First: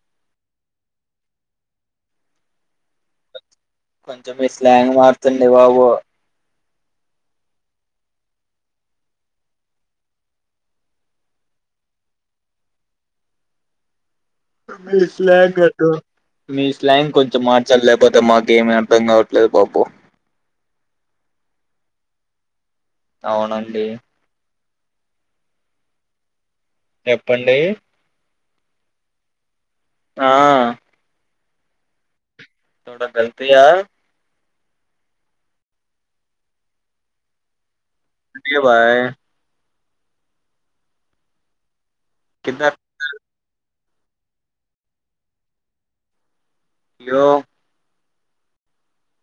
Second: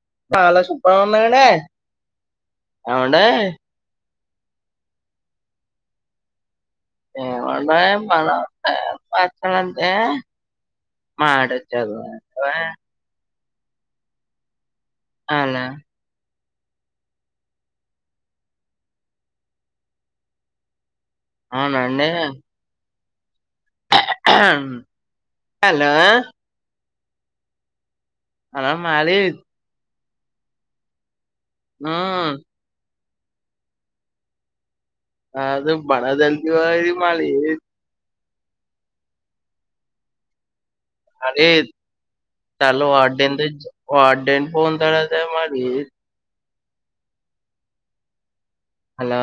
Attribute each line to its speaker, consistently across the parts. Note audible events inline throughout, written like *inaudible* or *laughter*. Speaker 1: *unintelligible*
Speaker 2: కొంచెం మీ స్లాంగ్ మార్చండి బాబు
Speaker 1: ఏవండీ ప వచ్చడంటే మాడి చదు
Speaker 2: ఈ స్లాంగ్
Speaker 1: అలా
Speaker 2: వద్దు మీ స్లాంగ్ కొంచెం మార్చాలి లేకపోతే మాకు ఏమి అర్థం కావట్లేదు బాబు
Speaker 1: అవునా అండి
Speaker 2: అవునండి
Speaker 1: హలో
Speaker 2: చెప్పండి
Speaker 1: అలా మాది
Speaker 2: ఆ
Speaker 1: ఆ
Speaker 2: కొంచెం గట్టిగా
Speaker 1: అది బడాదల్ దివాది మాది
Speaker 2: అంటే బాయ్
Speaker 1: అది
Speaker 2: కింద
Speaker 1: చలో అ దంటించ్ వాడెం పో తరత మరి
Speaker 2: యో
Speaker 1: హలో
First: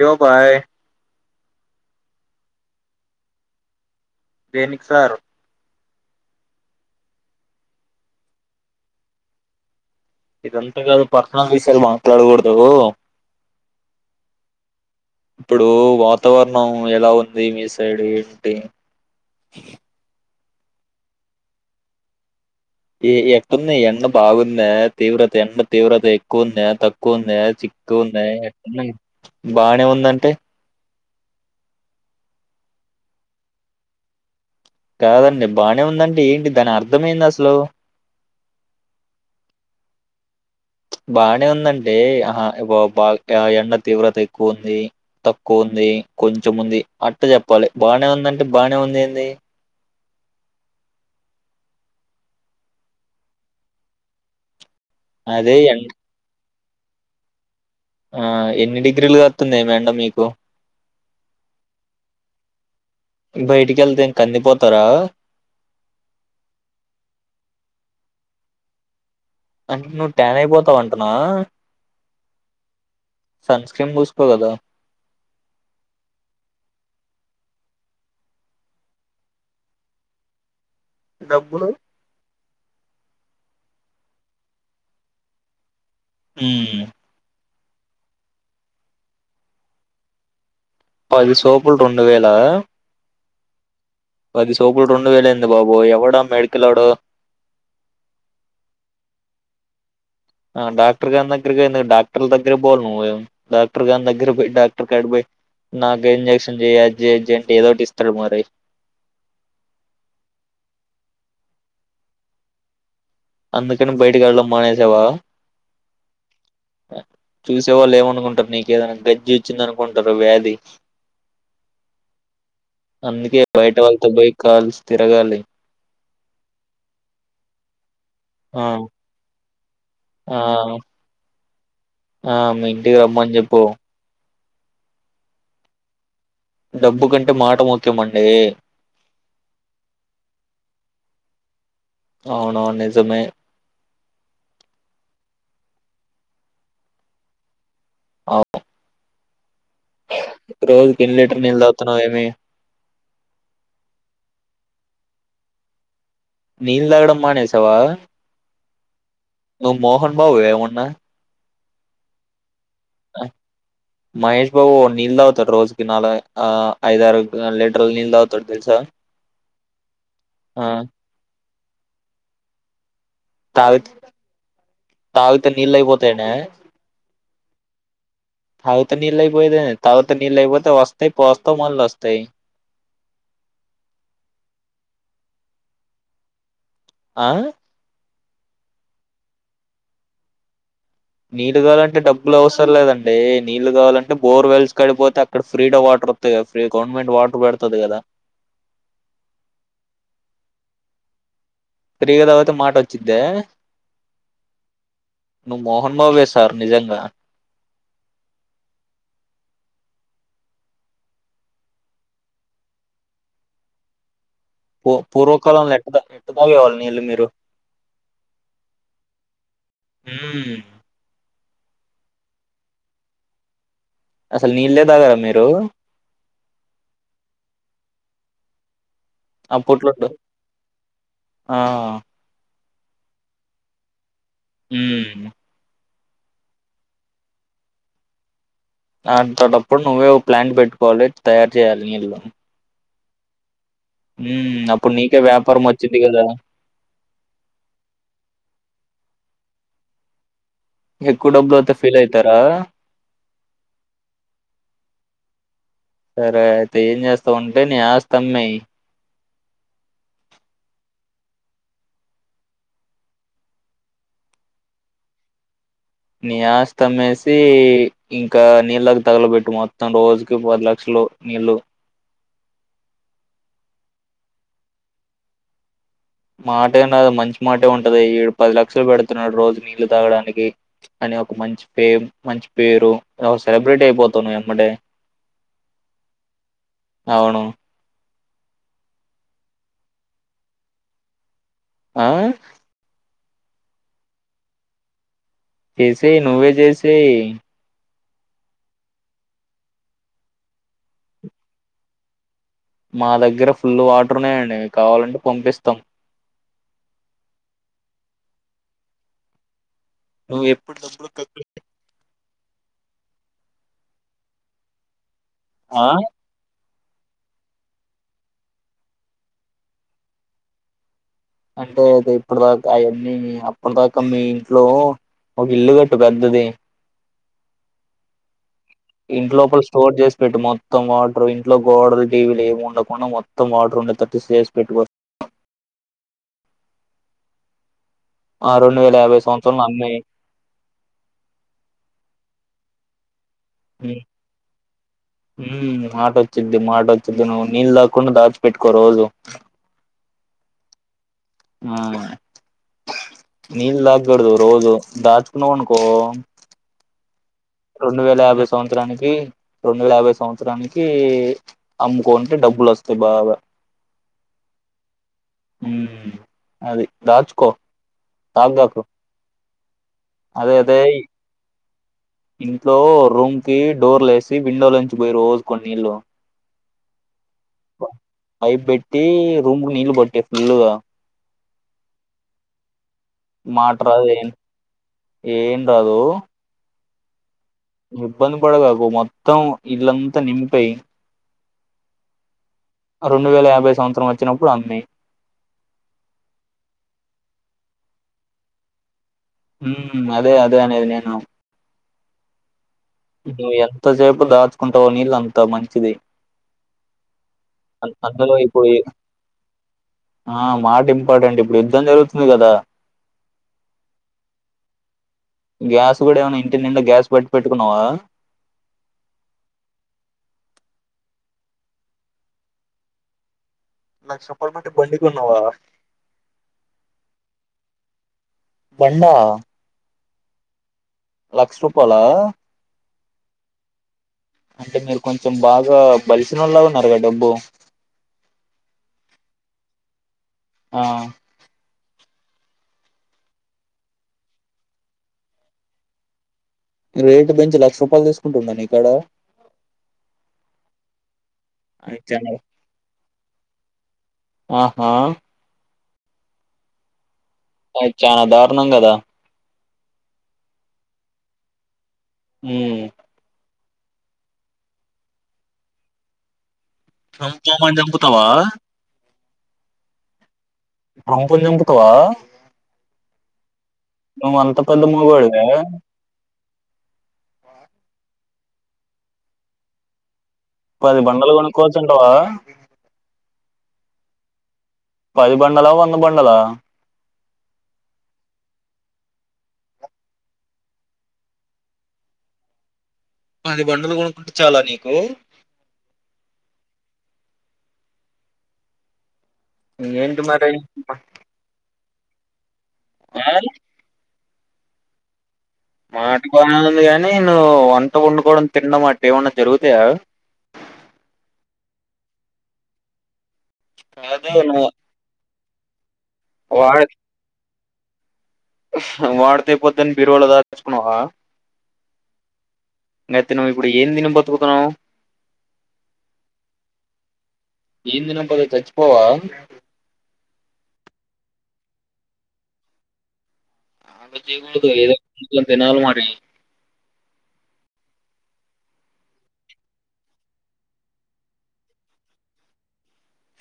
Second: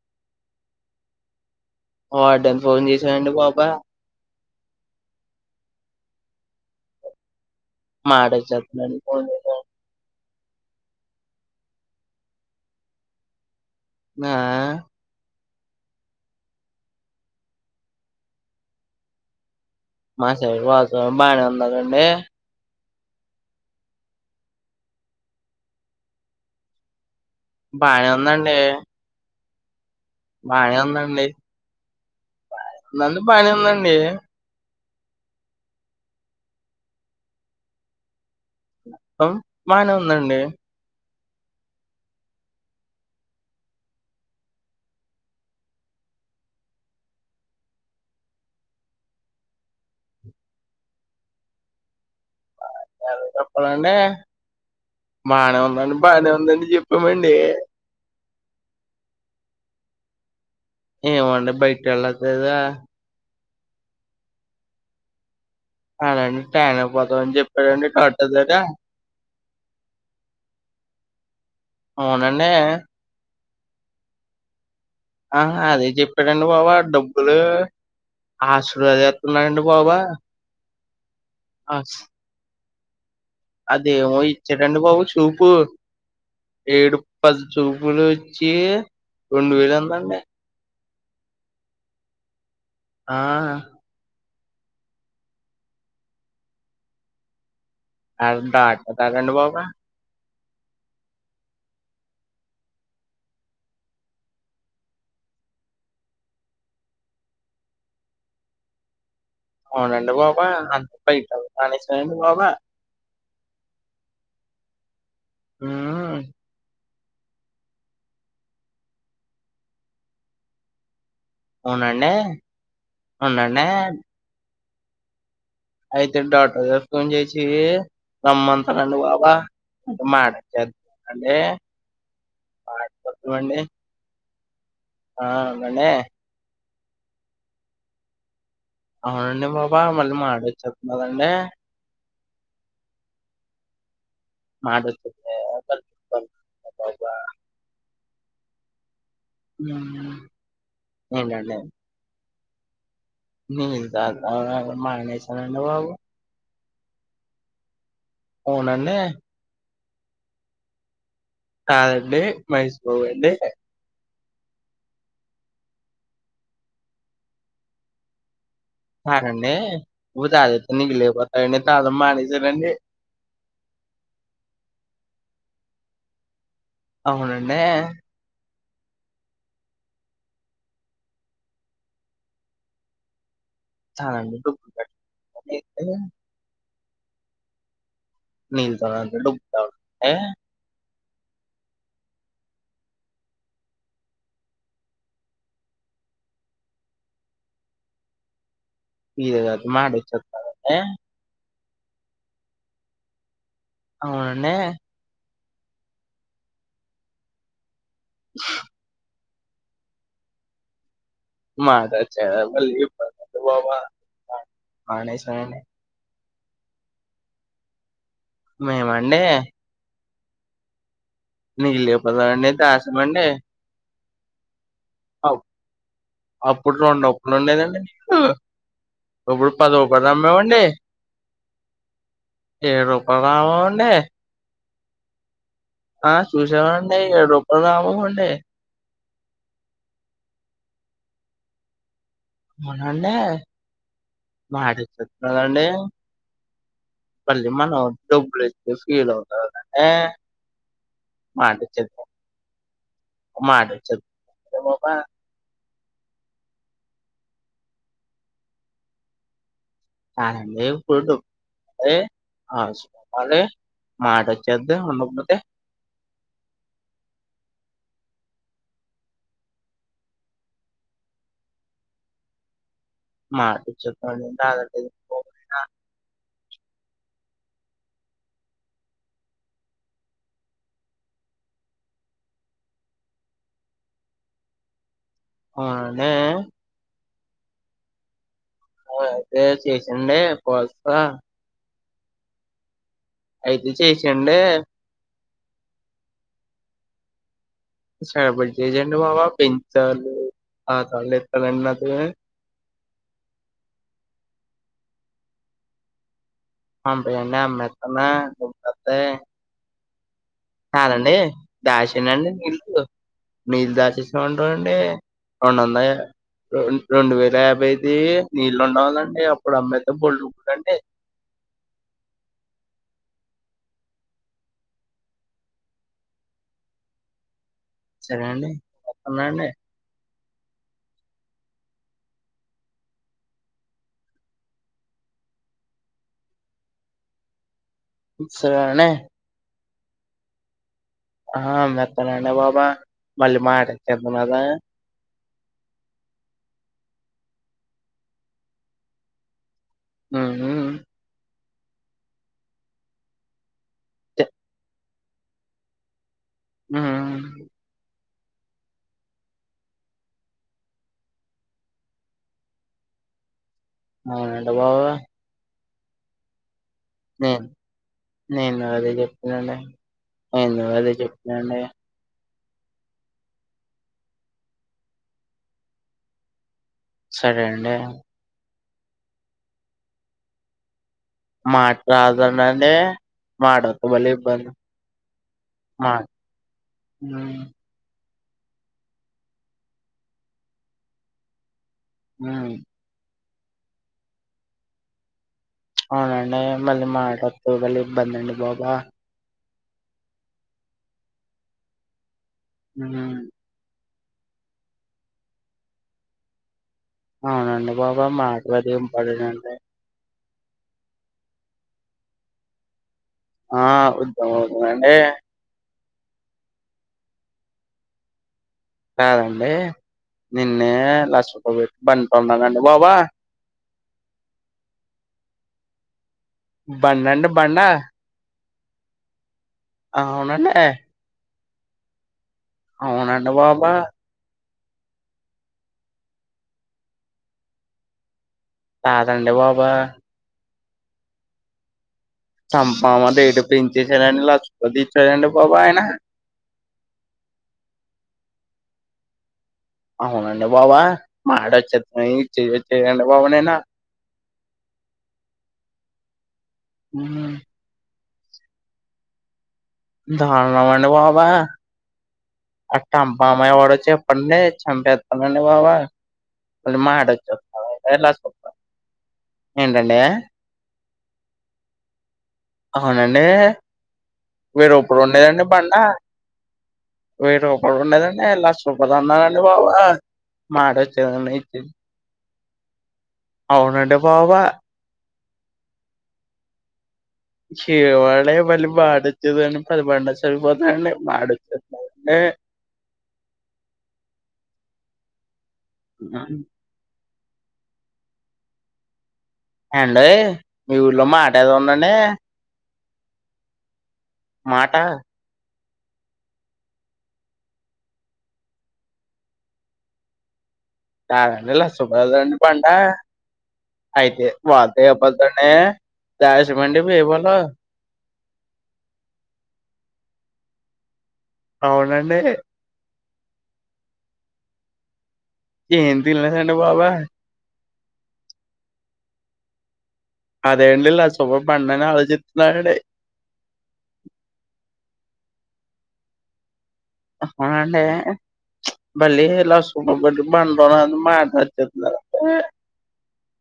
Speaker 2: యో బాయ్
Speaker 1: వార్డన్ ఫోన్ చేసాండి పాపా
Speaker 2: దేనికి సారు
Speaker 1: మాడొచ్చతాంది పోనిలే
Speaker 2: ఇదంతా కాదు పర్సనల్ విషయాలు మాట్లాడకూడదు
Speaker 1: నా
Speaker 2: ఇప్పుడు వాతావరణం ఎలా ఉంది మీ సైడ్ ఏంటి
Speaker 1: మా సైడ్ వాస బానే ఉన్నదండి
Speaker 2: ఎట్టుంది ఎండ బాగుంది తీవ్రత ఎండ తీవ్రత ఎక్కువుంద తక్కువ చకున్
Speaker 1: బాగానే
Speaker 2: చికుందా
Speaker 1: ఉందండి
Speaker 2: ఎట్ల బానే వున్
Speaker 1: బానే ఉందా న పని ఉందండి
Speaker 2: కాదండి బానే ఉందంటడి ఏంటి దాని అర్థమెంది అసలు
Speaker 1: అ బానే ఉందండి
Speaker 2: బానే ఉందంటే ఆహా ఇ బా ఎండ తీవ్రత ఎక్కువ ఉంది తక్కువ ఉంది కొంచెం ఉంది అట్ట చెప్పాలి బానే ఉందంటే బానే ఉంది ఏంది
Speaker 1: వెళ్దాం పదండి
Speaker 2: అదే
Speaker 1: బానే
Speaker 2: ఎం
Speaker 1: ఉందని బానే ఉందని చెప్పమండి
Speaker 2: ఆ ఎన్ని డిగ్రీలు కాత్తుంది ఎండ మీకు
Speaker 1: ఏమోండి బయటకి వెళ్ళట్లేదా
Speaker 2: బయటికి వెళ్తే కందిపోతారా
Speaker 1: అలాండి టైన్పోదామని చెప్పారండి టట్టర్ దగగ
Speaker 2: అంటే నువ్వు ట్యాన్ అయిపోతావంటున్నావ
Speaker 1: అవునండి
Speaker 2: సన్స్క్రీన్ పూసుకోవల కదా
Speaker 1: ఆ అదే చెప్పాడండి బాబా డబ్బులు ఆశలుదిస్తున్నారండి బాబా
Speaker 2: డబ్బులు
Speaker 1: అస్ అదేమో ఇచ్చాడండి బాబు సోపు
Speaker 2: హ్మ్.
Speaker 1: ఏడు ప చుపులు వచ్చి రెండు వేలు ఉందండి
Speaker 2: అది సోపుల్ రెండు వేలా
Speaker 1: ఆ
Speaker 2: పది సోపులు రెండు వేలుంది బాబు ఎవడా మెడికల్ అడు
Speaker 1: అంటాట డాక్టర్ కాదు బాబు
Speaker 2: ఆ డాక్టర్ గని దగ్గరగా డాక్టర్ దగ్గర పో నువ్ డాక్టర్ గని దగ్గర డాక్టర్ కాడి పోయి నాక ఇంజెక్షన్ చేయ్యెంట్ ఏదోటి ఇస్తాడు మరి
Speaker 1: అవునండి బాబు అంతప్ప కాడి బబా
Speaker 2: అందుకని బయటకి వెళ్ళడం మానేసావా
Speaker 1: ఉ
Speaker 2: చూసేవాళ్ళు ఏమనుకుంటారు నీకేదైనా గజ్జి వచ్చింది అనుకుంటారు వ్యాధి
Speaker 1: అవునండి.
Speaker 2: అందుకే
Speaker 1: అవునండి.
Speaker 2: బయట వాళ్ళతో బై కాల్స్ తిరగాలి
Speaker 1: అయితే డాక్టర్ గారికి ఫోన్ చేసి
Speaker 2: ఆ
Speaker 1: రమ్మంటా రండి బాబా అంటే మాట
Speaker 2: ఆ
Speaker 1: చే అండి
Speaker 2: ఆ మీ ఇంటికి రమ్మని
Speaker 1: మాటద్దమండి
Speaker 2: చెప్పు
Speaker 1: ఆ మనే
Speaker 2: డబ్బు కంటే మాట ముఖ్యమండి
Speaker 1: అవునండి బాబా మళ్ళీ మాట వచ్చేతదండి
Speaker 2: అవును నిజమే
Speaker 1: *unintelligible*
Speaker 2: అవు
Speaker 1: హ్మ్.
Speaker 2: రోజు కిన్ని లీటర్
Speaker 1: ఏంటండి?
Speaker 2: నీళ్ళు తాగుతున్నావ్ ఏమి
Speaker 1: నీళ్ళు తాగడం మానేశానండి బాబు
Speaker 2: నీల్ తాగడం మానేసావా
Speaker 1: ఉనండి
Speaker 2: ను మోహన్ బాబువా ఎమన్నా
Speaker 1: కాదండి మహేష్ బాబండి
Speaker 2: మహేష్ బాబు నీల్ దావుతడు రోజికి నాలుగై ఐదారు లీటర్ నీళ్తాగుతాడు
Speaker 1: కాదండి
Speaker 2: ఆ
Speaker 1: తాదతే నికలే అన్నీ తాగడం మానేశానండి
Speaker 2: తావి తావితే నీళ్ళు అయిపోతాయనా
Speaker 1: అవునండే
Speaker 2: అయితే నీళ్ళుయిపోయినాయి తాగుతే నీళ్ళు అయిపోతే వస్తాయి పోస్తం మళ్ళొస్తాయ్
Speaker 1: చాలు
Speaker 2: ఆ
Speaker 1: నీళ్తోనా డబ్ తా ఆ
Speaker 2: నీళ్ళు కావాలంటే డబ్బులు అవసరం లేదండి నీళ్ళు కావాలంటే బోర్వెల్స్ కాడిపోతే అక్కడ ఫ్రీ వాటర్ వస్తుంది కదా ఫ్రీ గవర్నమెంట్ వాటర్ పెడతది గదా
Speaker 1: ఈరోజు *unintelligible*
Speaker 2: ఫ్రీగా తాగితే మాట వచ్చద్దా
Speaker 1: అవునండే
Speaker 2: నువ్వు మోహన్బావే సార్ నిజంగా
Speaker 1: మాట అచ్చ మల్ ఒబా
Speaker 2: పు పూర్వకాలంలో ఎక్కడ తాగేవాళ్ళు నీళ్లు మీరు
Speaker 1: మేమండీ
Speaker 2: మూ
Speaker 1: నీళ్ళు లేపోదఅండి దశమండి
Speaker 2: అసలు నీళ్ళే తాగరా
Speaker 1: ఔ
Speaker 2: మీరు
Speaker 1: అప్పుడురొండు అప్పుడు ఉండేదండి ఆ ఇప్పుడు పదవ
Speaker 2: అప్పట్లో
Speaker 1: పదమ్మవండి
Speaker 2: ఆ
Speaker 1: ఏ రూపంలోరవోవండే
Speaker 2: హు
Speaker 1: ఆ చూసామండి ఏడు రూపాయలు రావండి
Speaker 2: అంతటప్పుడు నువ్వే ప్లాంట్ పెట్టుకోవాలి తయారు చేయాలి నీళ్ళు
Speaker 1: అవునా అండి
Speaker 2: హ్మ్
Speaker 1: మాట
Speaker 2: అప్పుడు నీకే వ్యాపారం
Speaker 1: ఇచెతున్నానండి
Speaker 2: వచ్చిద్ది కదా!
Speaker 1: మళ్ళీ మనం డబ్బులు తే ఫీల్ అవ్ ఆ
Speaker 2: ఎక్కువ
Speaker 1: మాట
Speaker 2: డబ్బులవుతే
Speaker 1: చెబ్
Speaker 2: ఫీల్ అయితారా?
Speaker 1: మాట చె మామ
Speaker 2: సరే అయితే ఏం చేస్తామంటే నీ ఆస్తమ్మేయ్
Speaker 1: *unintelligible* ఆ మాటచ్చద్ద ఉన్నట్ట
Speaker 2: నీ ఆస్తి అమ్మేసి. ఇంకా నీళ్ళకు తగలబెట్టు మొత్తం రోజుకి పది లక్షలు నీళ్ళు.
Speaker 1: మాటిచ్చేత్తాడంట *unintelligible*
Speaker 2: మాటేగాదు మంచి మాటే ఉంటది. ఈడు పది లక్షలు పెడుతున్నాడు రోజు నీళ్లు తాగడానికి. అనే ఒక మంచ్ పేమ్, మంచి పేరు ఒక సెలబ్రేటీ అయిపోతానువేంమ్మటే.
Speaker 1: అవునండి
Speaker 2: అవును
Speaker 1: అయితే చేసండి పోల్సా
Speaker 2: ఆ
Speaker 1: అయితే చేసెన్డి
Speaker 2: చేసేయి నువ్వే చేసయి
Speaker 1: సరే ఇప్పుడు చేసండి బాబు పెంచాలు ఆ తల నొప్పులన్ని ఎస్తాలండి నాది
Speaker 2: మా దగ్గర ఫుల్ వాటర్ ఉన్నాయండి కావాలంటే పంపిస్తాం
Speaker 1: *unintelligible*
Speaker 2: నువ్వు ఎప్పుడు డబ్బులు
Speaker 1: కాదండి
Speaker 2: కట్టు
Speaker 1: దాచానండి నీళ్ళు నీళ్ళ దాచేసమంటాారంండే
Speaker 2: ఆ
Speaker 1: అవునన్నాయా రోన్ రెండు వేల యాభైది నీళ్లుుండవులేండి. అప్పుడు అమ్మేతే బొళ్ళడబ్బులాండి.
Speaker 2: అంటే అది ఇప్పడ్దాకా అయ్యన్నీ అప్పన్ దాకా మీ ఇంట్లో ఒక ఇల్లు గట్టు పెద్దది.
Speaker 1: సరే అండి వస్తున్నా
Speaker 2: ఇంట్
Speaker 1: అండి
Speaker 2: లోపల్ స్టోర్ చేస్ పెట్టు. మొత్తం వాట్రూ ఇంట్లో గోడల్, టీవీలు ఏమి ఉండకుండా మొత్తం వాటర్ ఉండే తట్టి సేస్ పెట్టుకో. ఆ
Speaker 1: సరే
Speaker 2: రెండు
Speaker 1: అండి
Speaker 2: వేల యాభై సంవత్సరంలో ఆమ్ మెయ్
Speaker 1: ఆ ఆమ్మేత్తనండి. బాబా మళ్ళీ మాటొచ్చదుమళ్ళ
Speaker 2: ఉహ్మ్ మాటోచ్చిద్ది, మాటోచ్చిద్ది నువ్ నీల్దాకుండా దాచి పెట్టుకో రోజు.
Speaker 1: ఉహ్ ఉహ్. ఉహ్
Speaker 2: ఆ నీళ్ళ
Speaker 1: చె-
Speaker 2: దాగూడదు రోజు దాచుకున్నావ్ అనుకో
Speaker 1: ఉహ్
Speaker 2: రెండు వేల యాభై సంవత్సరానికి, రెండు వేల యాభై సంవత్సరానికి. అమ్ముకుంటే డబ్బులు వస్తాయి బాగా
Speaker 1: ఆ ఎంట బాగా
Speaker 2: ఉహ్మ్
Speaker 1: నేన్ నేను
Speaker 2: తాగ్గాకు
Speaker 1: అదే చెప్పన్నండి నేను అదే చెప్పన్నండి
Speaker 2: ఇంట్లో రూమ్ కి డోర్లుేసి విండోలోంచి పోయిరుోజు కొన్ నీళ్ళు.
Speaker 1: సరే అండే
Speaker 2: టి రూమ్గ్ నీళ్ళు బట్టే ఫుల్లుగా.
Speaker 1: మాట్లాదనండి.
Speaker 2: మాట రాదు ఏం ఏం రాదు.
Speaker 1: ఉహ్
Speaker 2: ఇబ్బంది పడగాకు మొత్తం. ఇల్లంతా నింపేయ్.
Speaker 1: ఆహ్
Speaker 2: రెండు వేల యాభై సంవత్సరం వచ్చినప్పుడు అన్న
Speaker 1: అవునండి మళ్ళీ మాట్ొద్దు మళ్ళీ ఇబ్బందండి బాబా
Speaker 2: అదే అదన అదిను
Speaker 1: హ
Speaker 2: తసేపు దాచుకుంటావో నీళ్ళు అంత మంచిది.
Speaker 1: అవునండి
Speaker 2: అన్
Speaker 1: బాబో
Speaker 2: అందులో
Speaker 1: మాట
Speaker 2: ఇప్పుడు ఈ
Speaker 1: అదెం పడనండే
Speaker 2: ఆ మాట ఇంపార్టెంట్ ఇప్పుడు యుద్ధం జరుగుతుంది గదా.
Speaker 1: ఆ ఉదమవుతుందండి
Speaker 2: గ్యాస్ కూడా ఏమన్నా. ఇంటి నిండా గ్యాస్ బట్ పెట్టుకున్నావా.
Speaker 1: కాదండే. నిన్నే లక్ష రూపాల్ పెట్ బండ్ కొన్ననండి. బాబా
Speaker 2: లక్ష రూపాలు పెట్టి బండి కొన్నావా.
Speaker 1: బడంటే బండా
Speaker 2: బండా
Speaker 1: అవునండే
Speaker 2: లక్ష్ రూపాలా
Speaker 1: అవునండి బాబా
Speaker 2: అంటే మీరు కొంచెం బాగా బలిసినళ్ళ ఉన్నారుగా డబ్బు
Speaker 1: తదండడి బాబా
Speaker 2: ఆ
Speaker 1: చంప మా దట పెంచిసడంండి లక్షపతి ఇచ్చడండి బాబా ఆయన
Speaker 2: రేటు పెంచి లక్ష రూపాయలు తీసుకుంటున్నాను ఇక్కడ
Speaker 1: అవు అంన్న బబ మడ చె
Speaker 2: అది చానా
Speaker 1: చే అ బబనే నా
Speaker 2: ఆహా
Speaker 1: హ
Speaker 2: చనా దారుణ కదా
Speaker 1: ధారణమంట బాబా అట్ట బ మ వాడ చ్చ ప భ ప వా వా
Speaker 2: చమాంకుతావా
Speaker 1: ఏంటండి
Speaker 2: రంపుం కుతువా
Speaker 1: అవునండి
Speaker 2: అంత పెద్ద
Speaker 1: వేరప్పుడు
Speaker 2: మోగోడివే
Speaker 1: ఉండేదండి బండా వేర ఒకప్పుడు ఉండేదండి ఎలా సప్పధాన్నండి భావ
Speaker 2: పది బండలు కొనుక్కోవచ్చుంటావా
Speaker 1: అవునండి బాబా
Speaker 2: పది బండలా వంద బండలా
Speaker 1: శివాళ వళ వాడతది పది పండ చాల పోత వాడుత
Speaker 2: పది బండలు కొనుకుంటే చాలా నీకు
Speaker 1: ఆ
Speaker 2: ఏంటి
Speaker 1: అయ్
Speaker 2: మరి
Speaker 1: మీ ఊర్లో మాట ఏదో ఉన్నాండి అే
Speaker 2: ఆ
Speaker 1: మాట
Speaker 2: మాట బనేఉంది కాని నువ్వు వంట వండుకోవడం తిినడం అటు ఏమన్నా జరుగుతాయా
Speaker 1: *unintelligible* అయితే
Speaker 2: కాదు నువ్వు
Speaker 1: వాతేప్పతనే దాష్
Speaker 2: వాడ
Speaker 1: మండవి ఏవ
Speaker 2: వాడితే పోద్దని బిరువలో దా తెచ్చుకున్నావా
Speaker 1: అవునండి
Speaker 2: ఇయితే నువ్ ఇప్పుడు ఏం దినం బతుకుతున్నావు
Speaker 1: ఏ హిందలు సంట బాబా
Speaker 2: ఏందిన పోద తచ్చిపోవా
Speaker 1: అదేడిలా సవభ బన ఆలోచిత్రన్నడ
Speaker 2: ఆ ఏద తనాల మా
Speaker 1: అంటే బళీ స బండన అ మాట వచ్చంద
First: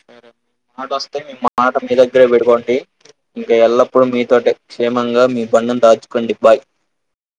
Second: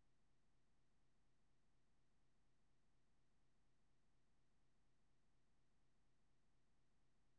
Speaker 2: రే మీ మాట వస్తే మీ మాట మీ దగ్గరే పెడుకోండి ఇంకా ఎల్లప్పుడూ మీతో క్షేమంగా మీ బండిను దాచుకోండి బాయ్